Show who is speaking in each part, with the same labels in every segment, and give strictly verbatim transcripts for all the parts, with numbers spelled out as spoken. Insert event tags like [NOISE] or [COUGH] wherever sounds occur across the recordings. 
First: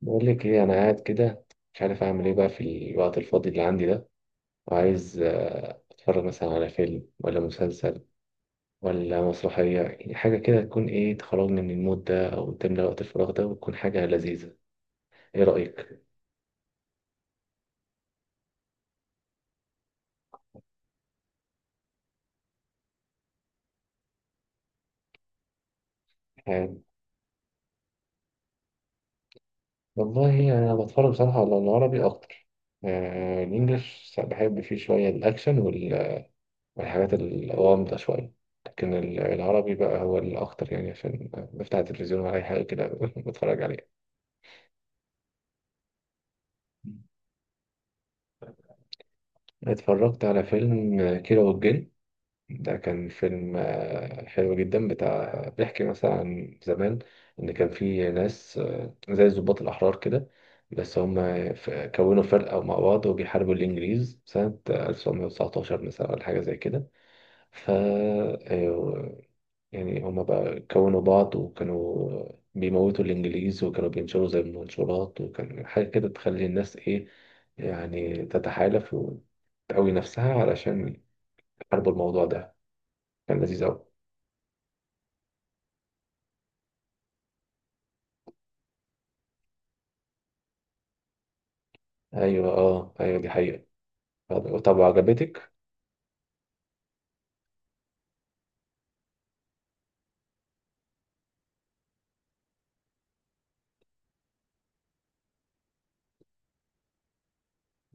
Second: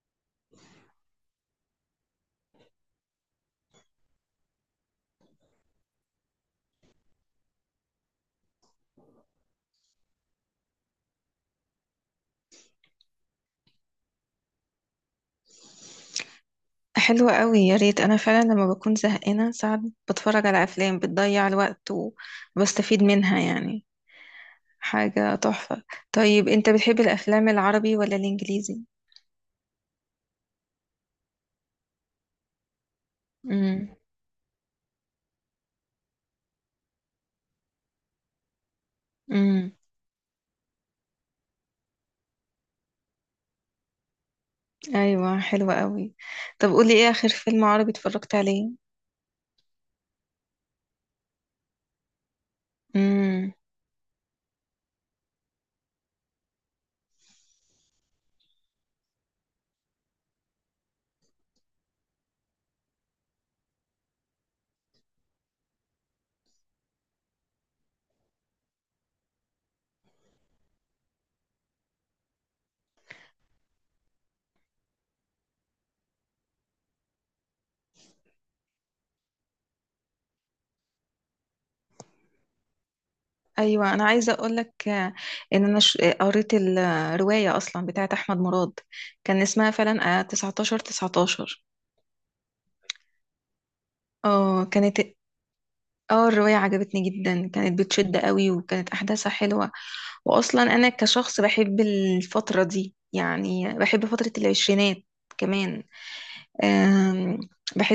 Speaker 1: بقول لك ايه انا قاعد كده. مش عارف اعمل ايه بقى في الوقت الفاضي اللي عندي ده، وعايز آه، اتفرج مثلا على فيلم ولا مسلسل ولا مسرحية، يعني حاجة كده تكون ايه، تخرجني من المود ده او تملى وقت الفراغ ده وتكون حاجة لذيذة. ايه رأيك؟
Speaker 2: حلوة قوي، يا ريت. انا فعلا لما بكون زهقانة ساعات بتفرج على افلام بتضيع الوقت وبستفيد منها، يعني حاجة تحفة. طيب انت
Speaker 1: آه،
Speaker 2: بتحب الافلام العربي ولا الانجليزي؟
Speaker 1: والله يعني انا بتفرج بصراحة على العربي اكتر. آه،
Speaker 2: امم
Speaker 1: الانجليش بحب فيه شوية الاكشن وال- والحاجات الغامضة شوية. لكن ال-
Speaker 2: امم
Speaker 1: العربي بقى هو الأكتر، يعني عشان بفتح التلفزيون ولا أي حاجة كده [LAUGHS] بتفرج عليها.
Speaker 2: ايوه، حلوة قوي. طب قولي ايه اخر فيلم عربي اتفرجت عليه؟
Speaker 1: اتفرجت على فيلم كيرة والجن. ده كان
Speaker 2: امم
Speaker 1: فيلم آه، حلو جدا، بتاع بيحكي مثلا عن زمان، ان كان في ناس آه، زي الضباط الاحرار كده. بس هم ف- كونوا فرقة مع بعض وبيحاربوا الانجليز سنة ألف وتسعمائة وتسعة عشر مثلا ولا حاجة زي كده. ف آه، يعني هما بقى كونوا بعض، وكانوا بيموتوا الإنجليز، وكانوا بينشروا زي المنشورات، وكان حاجة كده تخلي الناس إيه، يعني تتحالف وتقوي نفسها علشان يحاربوا الموضوع ده. كان لذيذ أوي.
Speaker 2: ايوه، انا عايزه اقول لك ان انا ش- قريت الروايه اصلا بتاعت احمد مراد، كان اسمها فعلا آه، تسعة عشر تسعة عشر.
Speaker 1: أيوة، أه، أيوة، دي حقيقة. طب
Speaker 2: اه
Speaker 1: طب،
Speaker 2: كانت.
Speaker 1: وعجبتك؟
Speaker 2: اه الرواية عجبتني جدا، كانت بتشد قوي وكانت أحداثها حلوة. وأصلا أنا كشخص بحب الفترة دي، يعني بحب فترة العشرينات كمان. أم،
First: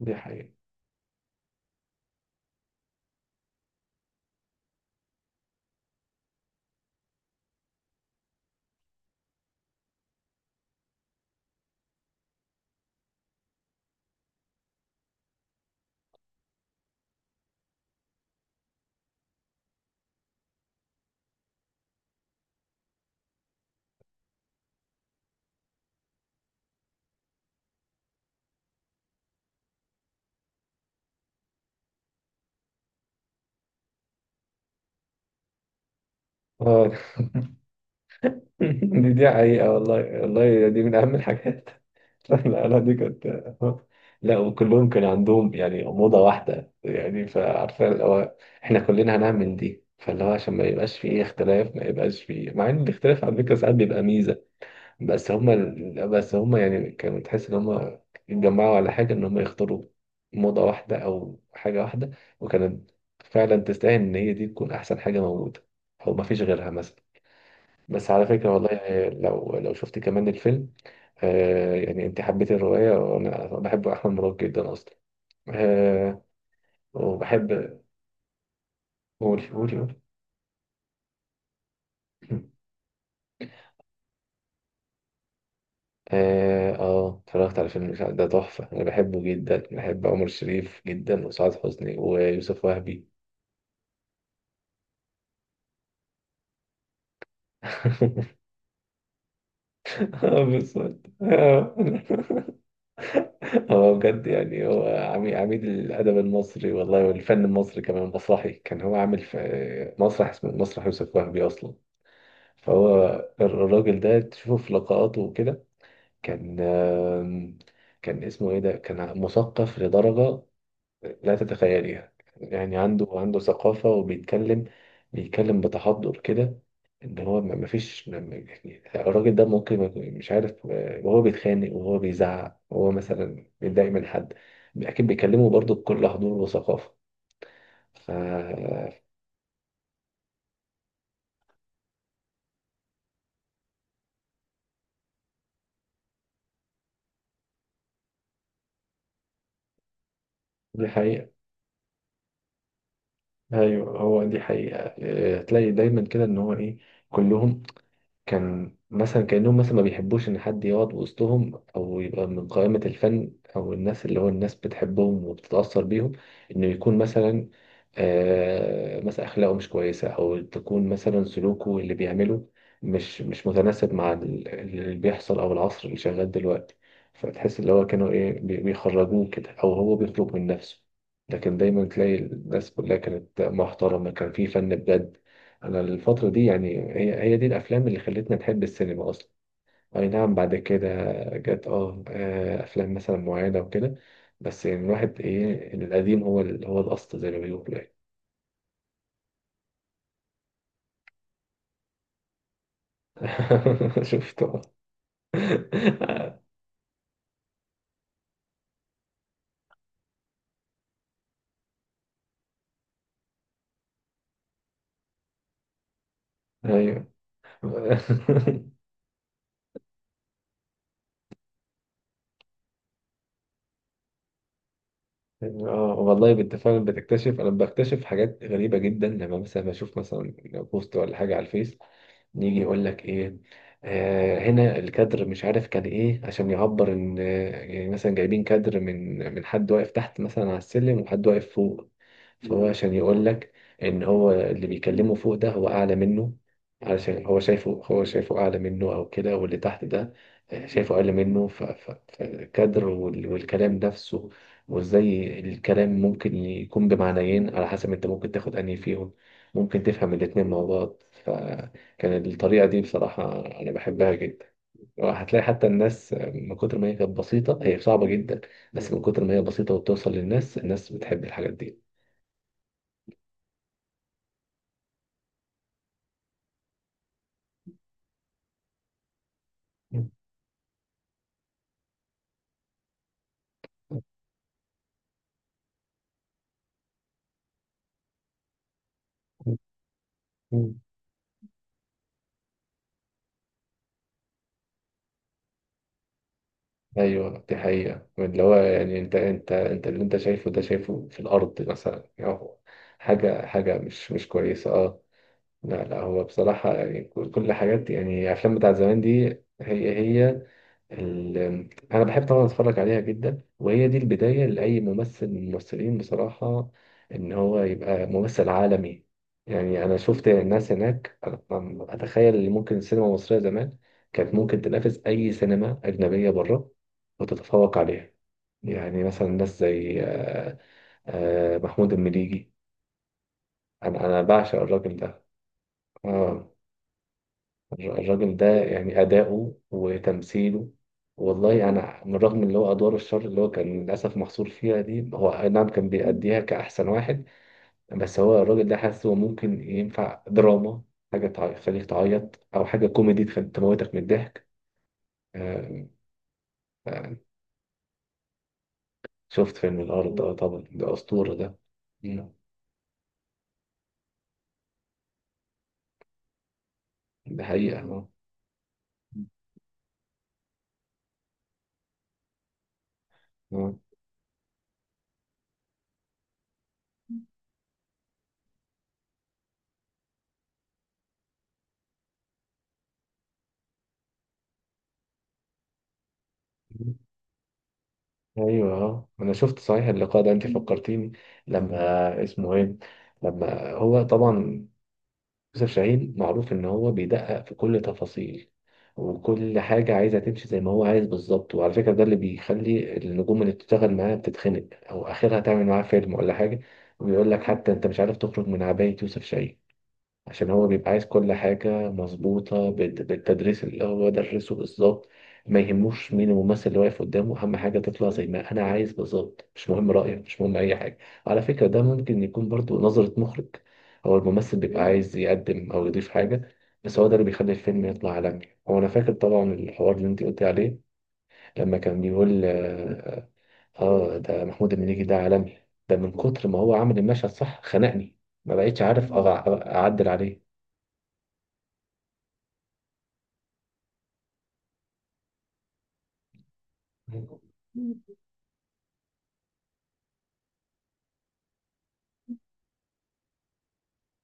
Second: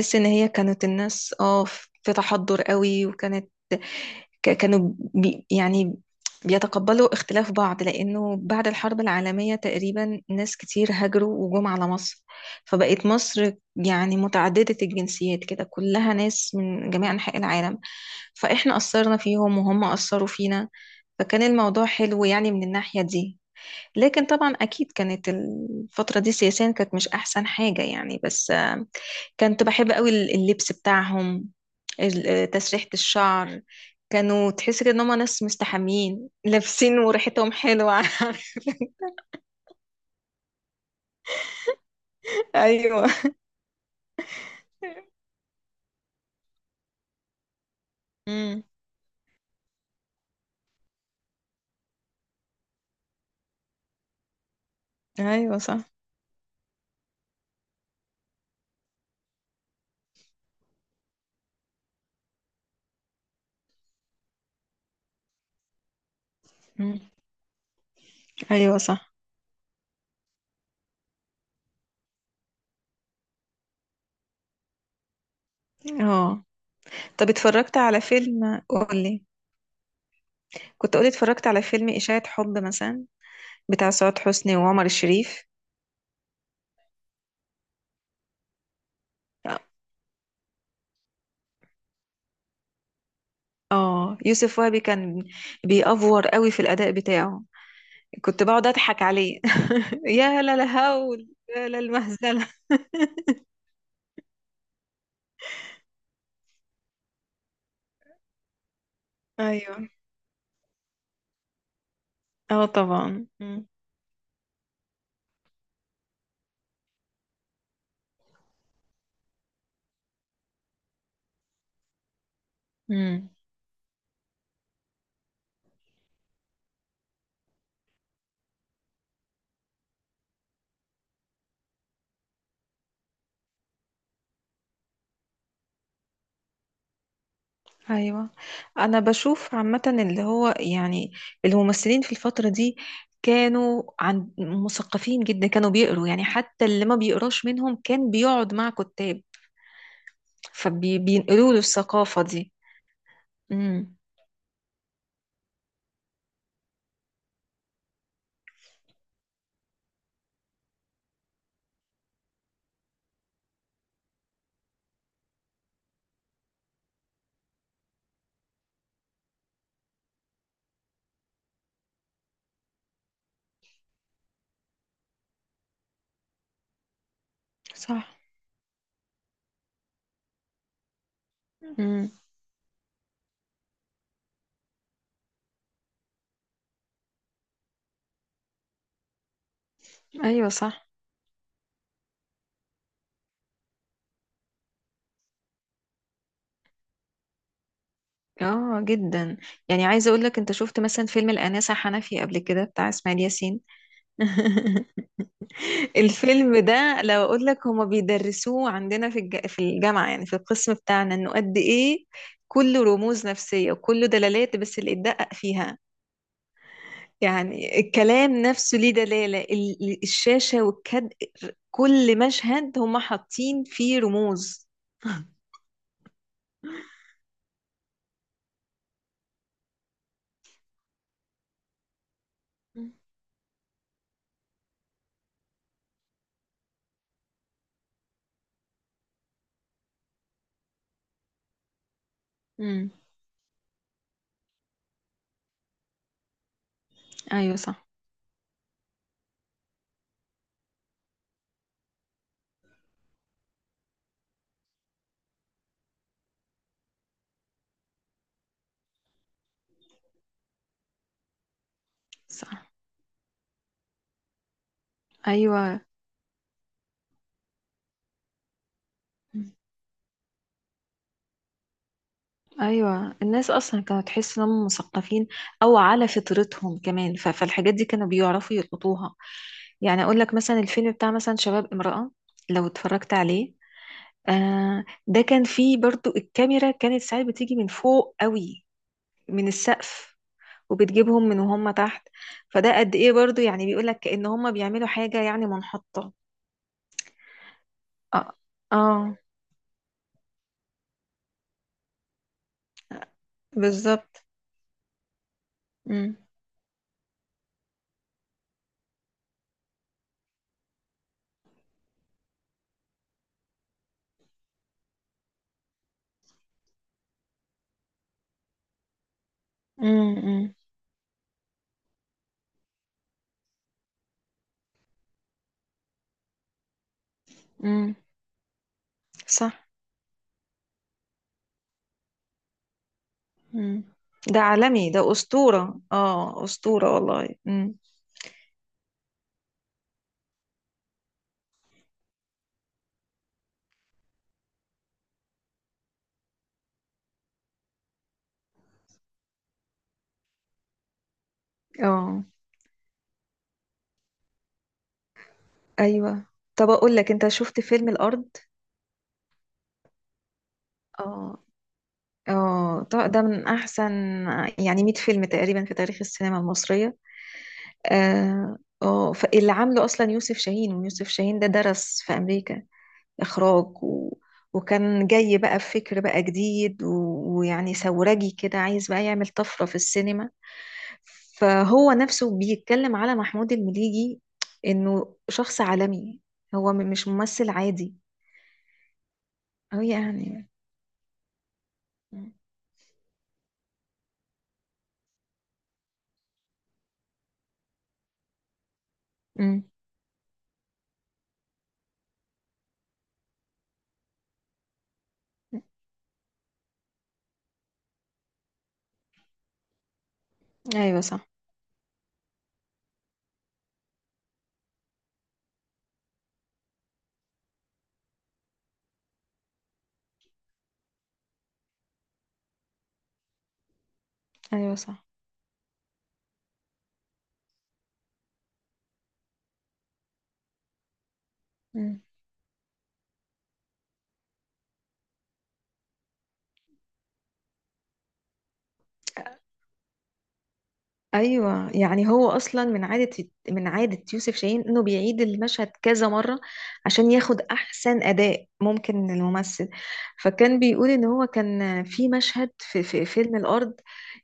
Speaker 1: دي
Speaker 2: إن
Speaker 1: حقيقة.
Speaker 2: هي كانت الناس اه في تحضر قوي. وكانت ك- كانوا بي يعني بيتقبلوا اختلاف بعض، لأنه بعد الحرب العالمية تقريبا ناس كتير هاجروا وجم على مصر، فبقت مصر يعني متعددة الجنسيات كده، كلها ناس من جميع أنحاء العالم، فإحنا أثرنا فيهم وهم أثروا فينا. فكان الموضوع حلو يعني من الناحية دي. لكن طبعا أكيد كانت الفترة دي سياسيا كانت مش أحسن حاجة يعني، بس آه، كنت بحب قوي اللبس بتاعهم، ال- آه، تسريحة الشعر. كانوا تحس كده ان هم ناس مستحمين
Speaker 1: اه،
Speaker 2: لابسين وريحتهم حلوة. [LAUGHS]
Speaker 1: دي دي حقيقة، والله والله دي من أهم الحاجات. [LAUGHS] لا لا، دي
Speaker 2: ايوه.
Speaker 1: كانت. [LAUGHS] لا، وكلهم كان عندهم يعني أوضة واحدة، يعني فعارفة اللي هو
Speaker 2: امم.
Speaker 1: إحنا كلنا هنعمل دي، فاللي هو عشان ما يبقاش فيه اختلاف، ما يبقاش فيه، مع إن الاختلاف على فكرة ساعات بيبقى ميزة. بس هما
Speaker 2: ايوه صح.
Speaker 1: ال- بس هما يعني كانوا تحس إن هما اتجمعوا على حاجة، إن هما يختاروا موضة واحدة أو حاجة واحدة، وكانت فعلا تستاهل إن هي دي تكون أحسن حاجة موجودة أو مفيش غيرها
Speaker 2: مم.
Speaker 1: مثلا. بس على فكرة والله،
Speaker 2: ايوه
Speaker 1: يعني
Speaker 2: صح.
Speaker 1: لو لو شفت كمان الفيلم. آه يعني انت حبيت الرواية، وانا بحب احمد مراد جدا اصلا آه
Speaker 2: اه. طب اتفرجت
Speaker 1: وبحب.
Speaker 2: على فيلم، قولي؟
Speaker 1: قولي، قولي، قولي.
Speaker 2: كنت قولي اتفرجت على فيلم إشاعة حب
Speaker 1: [CLEARS THROAT]
Speaker 2: مثلا، بتاع سعاد حسني وعمر الشريف.
Speaker 1: اه آه، اتفرجت على فيلم الإشاعة، ده تحفة، انا بحبه جدا، بحب عمر شريف جدا وسعاد حسني ويوسف وهبي.
Speaker 2: اه يوسف وهبي كان بيأفور قوي في الأداء بتاعه،
Speaker 1: [LAUGHS]
Speaker 2: كنت بقعد أضحك عليه. [LAUGHS] يا
Speaker 1: اه،
Speaker 2: لا
Speaker 1: بالظبط،
Speaker 2: الهول، يا
Speaker 1: اه.
Speaker 2: لا المهزلة.
Speaker 1: هو بجد يعني هو عمي- عميد الادب المصري والله، والفن المصري كمان، مسرحي كان، هو عامل
Speaker 2: [LAUGHS] ايوه.
Speaker 1: في مسرح اسمه مسرح يوسف وهبي اصلا.
Speaker 2: اه
Speaker 1: فهو
Speaker 2: طبعا. مم.
Speaker 1: الراجل ده تشوفه في لقاءاته وكده، كان آم، كان اسمه ايه، ده كان مثقف لدرجة لا تتخيليها. يعني عنده
Speaker 2: مم.
Speaker 1: عنده ثقافة وبيتكلم، بيتكلم بتحضر كده، ان هو ما ما فيش ما- ما- يعني الراجل ده ممكن ما يكون، مش عارف آه، وهو بيتخانق وهو بيزعق وهو مثلا بيتضايق من حد، اكيد بيكلمه برضه بكل حضور وثقافة. ف
Speaker 2: ايوه انا بشوف عامة اللي هو يعني الممثلين في الفترة دي كانوا عن مثقفين جدا، كانوا بيقروا، يعني حتى اللي ما بيقراش منهم كان بيقعد مع كتاب،
Speaker 1: دي حقيقة.
Speaker 2: فبينقلوا له الثقافة دي. امم.
Speaker 1: ايوه، هو دي حقيقة. آه، تلاقي دايما كده ان هو ايه، كلهم كان مثلا كأنهم مثلا ما بيحبوش إن حد يقعد وسطهم أو يبقى من قائمة الفن أو الناس اللي هو الناس بتحبهم وبتتأثر بيهم، إنه يكون مثلا آه مثلا أخلاقه مش كويسة، أو تكون مثلا سلوكه اللي بيعمله مش مش متناسب مع ال- اللي بيحصل أو العصر اللي شغال دلوقتي. فتحس اللي هو
Speaker 2: صح.
Speaker 1: كانوا إيه، بي- بيخرجوه كده أو هو بيخرج من نفسه. لكن دايما
Speaker 2: امم.
Speaker 1: تلاقي الناس كلها كانت محترمة، كان في فن بجد. انا الفترة دي، يعني هي هي دي الافلام اللي خلتنا نحب السينما اصلا. اي نعم،
Speaker 2: ايوه
Speaker 1: بعد
Speaker 2: صح.
Speaker 1: كده جت اه آه، افلام مثلا معينة وكده، بس يعني الواحد ايه، القديم هو ال- هو الاصل زي ما بيقولوا يعني.
Speaker 2: اه جدا. يعني عايزه اقول لك، انت شفت مثلا فيلم الانسه حنفي قبل كده بتاع اسماعيل ياسين؟
Speaker 1: [LAUGHS] شفته.
Speaker 2: [LAUGHS]
Speaker 1: [LAUGHS]
Speaker 2: الفيلم ده لو اقول لك هما بيدرسوه عندنا في الج... في الجامعه، يعني في القسم بتاعنا، انه قد ايه كله رموز نفسيه وكله دلالات بس اللي اتدقق فيها.
Speaker 1: ايوه.
Speaker 2: يعني
Speaker 1: [LAUGHS]
Speaker 2: الكلام نفسه ليه دلاله، ال- الشاشه والكد. كل مشهد هما حاطين فيه رموز. [LAUGHS]
Speaker 1: اه، والله بنت فعلا بتكتشف، انا بكتشف حاجات غريبة جدا لما مثلا بشوف مثلا بوست ولا حاجة على الفيس، يجي يقول لك ايه، آه هنا الكادر مش عارف كان ايه عشان يعبر ان آه، يعني مثلا جايبين كادر من من حد واقف تحت مثلا على السلم وحد واقف فوق. فهو
Speaker 2: امم.
Speaker 1: عشان يقول لك ان هو اللي بيكلمه فوق ده هو اعلى منه، علشان هو
Speaker 2: ايوه
Speaker 1: شايفه
Speaker 2: صح.
Speaker 1: هو شايفه اعلى منه او كده، واللي تحت ده شايفه اقل منه، ف- ف- فالكدر وال- والكلام نفسه، وازاي الكلام ممكن يكون بمعنيين، على حسب انت ممكن تاخد انهي فيهم، ممكن تفهم الاتنين مع بعض. فكان الطريقة
Speaker 2: صح.
Speaker 1: دي بصراحة أنا بحبها جدا. وهتلاقي حتى
Speaker 2: ايوه.
Speaker 1: الناس من كتر ما هي كانت بسيطة، هي صعبة جدا، بس من كتر ما هي بسيطة وبتوصل للناس، الناس بتحب الحاجات دي.
Speaker 2: ايوه الناس اصلا كانوا تحس انهم مثقفين او على فطرتهم كمان، ف- فالحاجات دي كانوا بيعرفوا يلقطوها. يعني اقول لك مثلا الفيلم بتاع مثلا شباب امرأة، لو اتفرجت عليه. آه ده كان فيه برضو الكاميرا كانت ساعات بتيجي من فوق قوي، من السقف،
Speaker 1: مم.
Speaker 2: وبتجيبهم من وهم تحت. فده قد ايه برضو يعني بيقول لك كأن هم بيعملوا حاجة يعني منحطة.
Speaker 1: ايوه، دي حقيقة.
Speaker 2: اه،
Speaker 1: اللي هو يعني انت
Speaker 2: آه
Speaker 1: انت انت اللي انت شايفه ده، شايفه في الارض مثلا، يعني هو حاجة حاجة مش
Speaker 2: بالظبط.
Speaker 1: مش كويسة، اه. لا لا،
Speaker 2: امم
Speaker 1: هو بصراحة يعني كل كل الحاجات، يعني الافلام بتاعت زمان دي، هي هي ال- انا بحب طبعا اتفرج عليها جدا، وهي دي البدايه لاي ممثل من الممثلين بصراحه ان هو يبقى ممثل عالمي. يعني انا شفت
Speaker 2: امم
Speaker 1: ناس هناك، أنا أنا اتخيل ان ممكن السينما المصريه زمان كانت ممكن تنافس اي سينما اجنبيه بره وتتفوق
Speaker 2: امم.
Speaker 1: عليها. يعني مثلا ناس
Speaker 2: صح.
Speaker 1: زي آه، آه، محمود المليجي.
Speaker 2: مم.
Speaker 1: انا انا
Speaker 2: ده
Speaker 1: بعشق
Speaker 2: عالمي،
Speaker 1: الراجل
Speaker 2: ده
Speaker 1: ده.
Speaker 2: أسطورة، اه
Speaker 1: آه.
Speaker 2: أسطورة والله. مم.
Speaker 1: الر- الراجل ده يعني أداؤه وتمثيله، والله أنا من رغم اللي هو أدوار الشر اللي هو كان للأسف محصور فيها دي، هو أي نعم كان بيأديها كأحسن واحد. بس هو الراجل ده حاسه ممكن ينفع دراما، حاجة تع- تخليك
Speaker 2: اه
Speaker 1: تعيط، أو حاجة كوميدي تخلي تموتك من الضحك. آه،
Speaker 2: أيوة. طب أقول لك،
Speaker 1: آه،
Speaker 2: أنت شفت فيلم الأرض؟
Speaker 1: شفت فيلم الأرض، ده طبعا ده أسطورة
Speaker 2: اه.
Speaker 1: ده. مم.
Speaker 2: اه طب ده من أحسن يعني مية فيلم تقريبا في تاريخ السينما المصرية.
Speaker 1: ده حقيقة. آه.
Speaker 2: اه آه، فاللي عامله أصلا يوسف شاهين، ويوسف شاهين ده درس في أمريكا
Speaker 1: آه.
Speaker 2: إخراج و... وكان جاي بقى بفكر بقى جديد و... ويعني ثورجي كده، عايز بقى يعمل طفرة في السينما. فهو نفسه بيتكلم على محمود المليجي إنه شخص عالمي، هو م- مش ممثل عادي.
Speaker 1: ايوه، اه، انا شفت
Speaker 2: أو
Speaker 1: صحيح اللقاء ده، انت
Speaker 2: يعني.
Speaker 1: فكرتيني لما اسمه ايه، لما هو طبعا يوسف شاهين معروف إن هو بيدقق في كل تفاصيل، وكل
Speaker 2: مم.
Speaker 1: حاجة عايزة تمشي زي ما هو عايز بالظبط. وعلى فكرة، ده اللي بيخلي النجوم اللي بتشتغل معاه بتتخنق أو آخرها تعمل معاه فيلم ولا حاجة. ويقول لك حتى أنت مش عارف تخرج من عباية يوسف شاهين، عشان هو بيبقى
Speaker 2: أيوة
Speaker 1: عايز
Speaker 2: صح.
Speaker 1: كل حاجة مظبوطة بال- بالتدريس اللي هو درسه بالظبط. ما يهموش مين الممثل اللي واقف قدامه، أهم حاجة تطلع زي ما أنا عايز بالظبط، مش مهم رأيك، مش مهم أي حاجة. على فكرة ده ممكن يكون برضو نظرة مخرج، هو الممثل
Speaker 2: أيوة
Speaker 1: بيبقى
Speaker 2: صح.
Speaker 1: عايز يقدم أو يضيف حاجة، بس هو ده اللي بيخلي الفيلم يطلع عالمي. هو أنا فاكر طبعا الحوار اللي أنت قلت عليه، لما كان
Speaker 2: مم.
Speaker 1: بيقول آه آه، ده محمود المليجي ده عالمي، ده من كتر ما هو عمل المشهد صح، خنقني، ما بقيتش عارف أع- أعدل عليه.
Speaker 2: ايوه يعني هو اصلا من عاده من عاده يوسف شاهين انه بيعيد المشهد كذا مره عشان
Speaker 1: مم.
Speaker 2: ياخد احسن اداء ممكن من الممثل. فكان بيقول ان هو كان في مشهد في, في فيلم الارض،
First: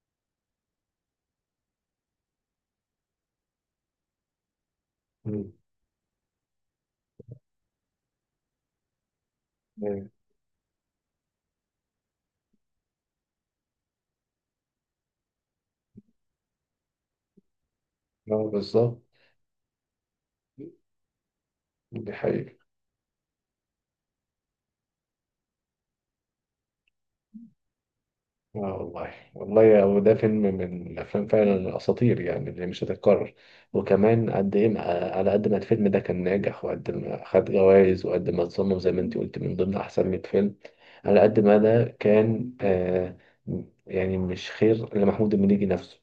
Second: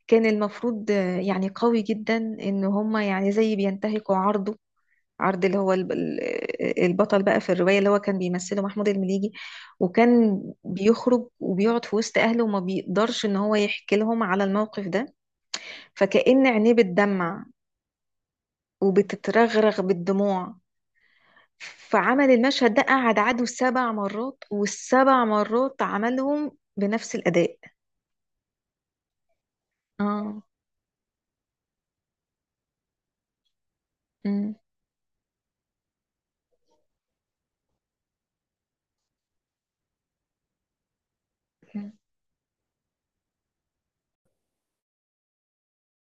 Speaker 2: كان المفروض آه، يعني قوي جدا ان هما يعني زي بينتهكوا عرضه، عرض
Speaker 1: مم.
Speaker 2: اللي هو الب- ال- البطل بقى في الروايه اللي هو كان بيمثله محمود المليجي.
Speaker 1: ايوه.
Speaker 2: وكان بيخرج وبيقعد في وسط اهله وما بيقدرش ان هو يحكي لهم على الموقف ده، فكأن عينيه بتدمع
Speaker 1: آه، بالظبط.
Speaker 2: وبتترغرغ بالدموع.
Speaker 1: دي
Speaker 2: فعمل
Speaker 1: حقيقة،
Speaker 2: المشهد ده قعد عدو سبع مرات، والسبع مرات عملهم بنفس الأداء.
Speaker 1: اه، والله والله يا- وده فيلم
Speaker 2: اه.
Speaker 1: من الافلام فعلا الاساطير يعني اللي مش هتتكرر. وكمان
Speaker 2: امم.
Speaker 1: قد ايه ما- على قد ما الفيلم ده كان ناجح، وقد ما خد جوائز، وقد ما اتصنف زي ما انت قلت من ضمن احسن مية فيلم. على قد ما ده كان آه يعني مش خير لمحمود المليجي نفسه،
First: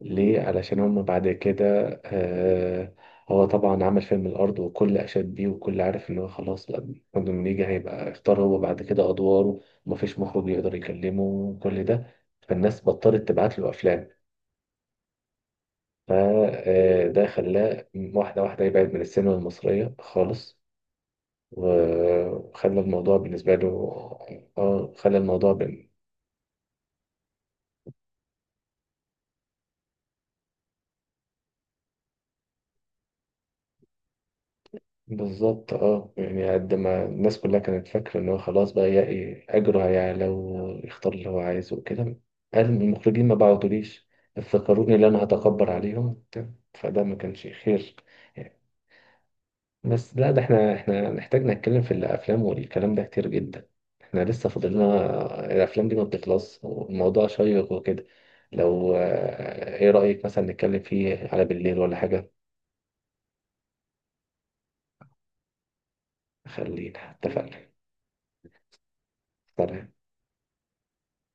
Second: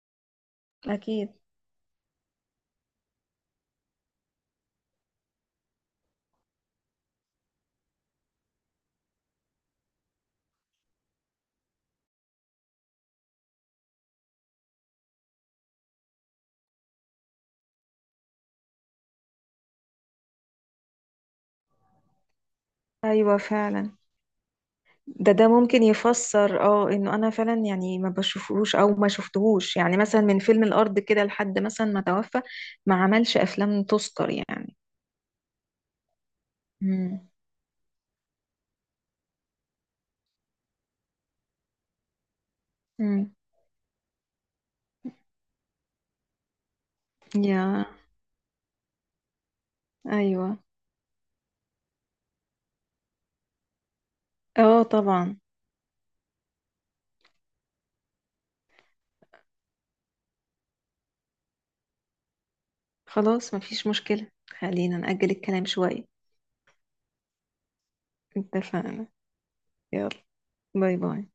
Speaker 1: ليه؟ علشان هم بعد
Speaker 2: اكيد.
Speaker 1: كده آه هو طبعا عمل فيلم الأرض، وكل أشاد بيه، وكل عارف إن هو خلاص. لأ، محمد منيجي هيبقى اختار هو بعد كده أدواره، ومفيش مخرج يقدر يكلمه، وكل ده فالناس بطلت تبعت له أفلام، فده خلاه واحدة واحدة يبعد من السينما المصرية خالص، و- وخلى الموضوع
Speaker 2: أيوة
Speaker 1: بالنسبة له
Speaker 2: فعلا.
Speaker 1: آه، خلى
Speaker 2: ده ده
Speaker 1: الموضوع.
Speaker 2: ممكن يفسر اه انه انا فعلا يعني ما بشوفهوش او ما شفتهوش يعني مثلا من فيلم الارض كده لحد مثلا ما توفى، ما عملش افلام تذكر يعني.
Speaker 1: بالظبط، اه، يعني قد ما
Speaker 2: امم.
Speaker 1: الناس كلها كانت فاكرة ان هو خلاص بقى يلاقي اجره هيعلى ويختار اللي هو عايزه وكده، قال المخرجين ما
Speaker 2: امم.
Speaker 1: بعتوليش، افتكروني اللي انا هتكبر عليهم، فده ما كانش
Speaker 2: يا.
Speaker 1: خير. بس لا، ده
Speaker 2: ايوه.
Speaker 1: احنا احنا نحتاج نتكلم في الافلام والكلام ده كتير جدا، احنا لسه
Speaker 2: اه
Speaker 1: فاضلنا،
Speaker 2: طبعا.
Speaker 1: الافلام دي ما بتخلص، والموضوع شيق وكده. لو آه، ايه رأيك مثلا نتكلم فيه على بالليل ولا حاجة؟
Speaker 2: خلاص مفيش مشكلة، خلينا نأجل الكلام شوية.
Speaker 1: خلينا اتفقنا.
Speaker 2: اتفقنا.
Speaker 1: سلام.
Speaker 2: يلا، باي باي.